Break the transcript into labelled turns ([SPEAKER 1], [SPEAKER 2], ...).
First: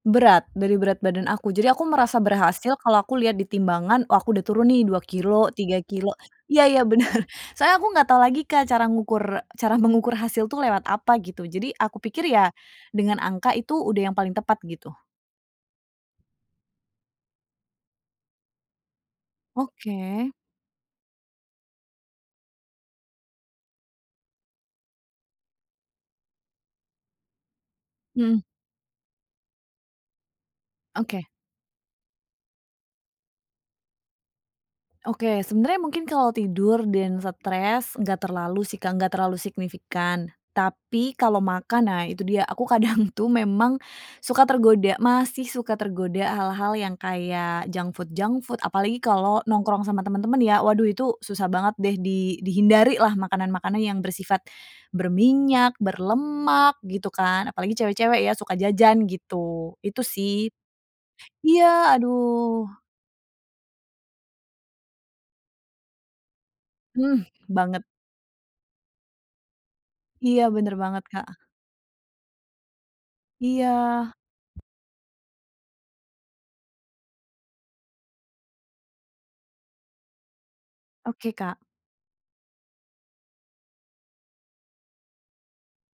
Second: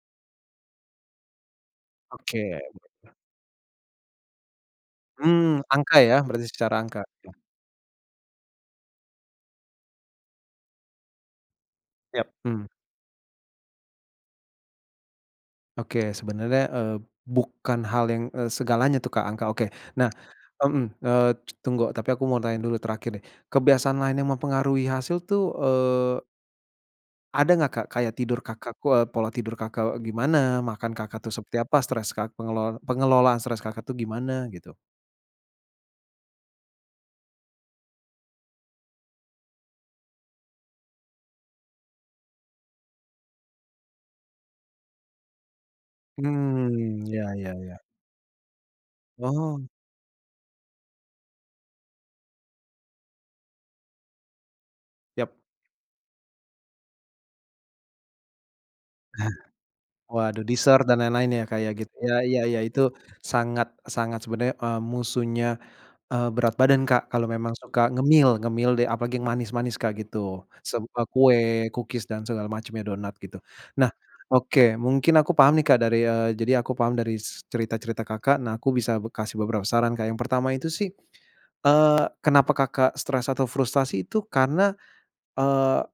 [SPEAKER 1] Berat dari berat badan aku jadi aku merasa
[SPEAKER 2] Oke.
[SPEAKER 1] berhasil kalo aku lihat di timbangan oh aku udah turun nih 2 kilogram
[SPEAKER 2] Mmm,
[SPEAKER 1] tiga
[SPEAKER 2] angka ya
[SPEAKER 1] kilo
[SPEAKER 2] berarti
[SPEAKER 1] iya
[SPEAKER 2] secara
[SPEAKER 1] iya,
[SPEAKER 2] angka
[SPEAKER 1] bener,
[SPEAKER 2] ya.
[SPEAKER 1] soalnya aku gak tau lagi Kak cara ngukur cara mengukur hasil tuh lewat apa gitu jadi aku
[SPEAKER 2] Ya,
[SPEAKER 1] pikir ya,
[SPEAKER 2] mhm.
[SPEAKER 1] dengan angka itu udah yang paling tepat gitu.
[SPEAKER 2] Oke, sebenarnya, eee, bukan hal yang, eee, segalanya tuh Kak angka oke nah
[SPEAKER 1] Oke.
[SPEAKER 2] mhm, eee, tunggu tapi aku mau tanya dulu terakhir deh kebiasaan lain yang mempengaruhi hasil tuh, eee ada gak Kak kayak tidur
[SPEAKER 1] Mhm.
[SPEAKER 2] Kakak kua pola tidur Kakak gimana? Makan
[SPEAKER 1] Oke.
[SPEAKER 2] Kakak tuh seperti apa? Stres ka pengelolan pengelolaan stres Kakak tuh gimana gitu?
[SPEAKER 1] Oke, sebenernya mungkin kalau tidur dan stres gak terlalu sih Kak gak terlalu signifikan. Tapi kalau makan nah itu dia aku kadang tuh memang, suka tergoda masih suka tergoda hal-hal yang
[SPEAKER 2] Mmm, ya ya
[SPEAKER 1] kayak
[SPEAKER 2] ya.
[SPEAKER 1] junk food junk food apalagi kalo
[SPEAKER 2] Oh.
[SPEAKER 1] nongkrong sama temen-temen ya waduh itu susah banget deh di dihindarilah makanan-makanan yang bersifat,
[SPEAKER 2] Ya.
[SPEAKER 1] berminyak, berlemak gitu kan apalagi cewek-cewek ya suka jajan gitu itu
[SPEAKER 2] Waduh
[SPEAKER 1] sih.
[SPEAKER 2] dessert dan lain-lain ya kayak gitu
[SPEAKER 1] Iya,
[SPEAKER 2] ya ya ya
[SPEAKER 1] aduh.
[SPEAKER 2] itu sangat-sangat sebenarnya, eee, musuhnya, eee, berat badan Kak kalau
[SPEAKER 1] Mmm,
[SPEAKER 2] memang
[SPEAKER 1] banget.
[SPEAKER 2] suka ngemil ngemil deh apalagi yang manis-manis Kak gitu
[SPEAKER 1] Iya, bener
[SPEAKER 2] semua
[SPEAKER 1] banget, Kak.
[SPEAKER 2] kue, kukis dan segala macamnya donat gitu. Nah,
[SPEAKER 1] Iya.
[SPEAKER 2] oke, mungkin aku paham nih Kak dari, eee, jadi aku paham dari s cerita-cerita Kakak nah aku bisa b kasih beberapa saran Kak yang pertama itu sih,
[SPEAKER 1] Oke, Kak.
[SPEAKER 2] eee, kenapa Kakak stres atau frustasi itu karena, eee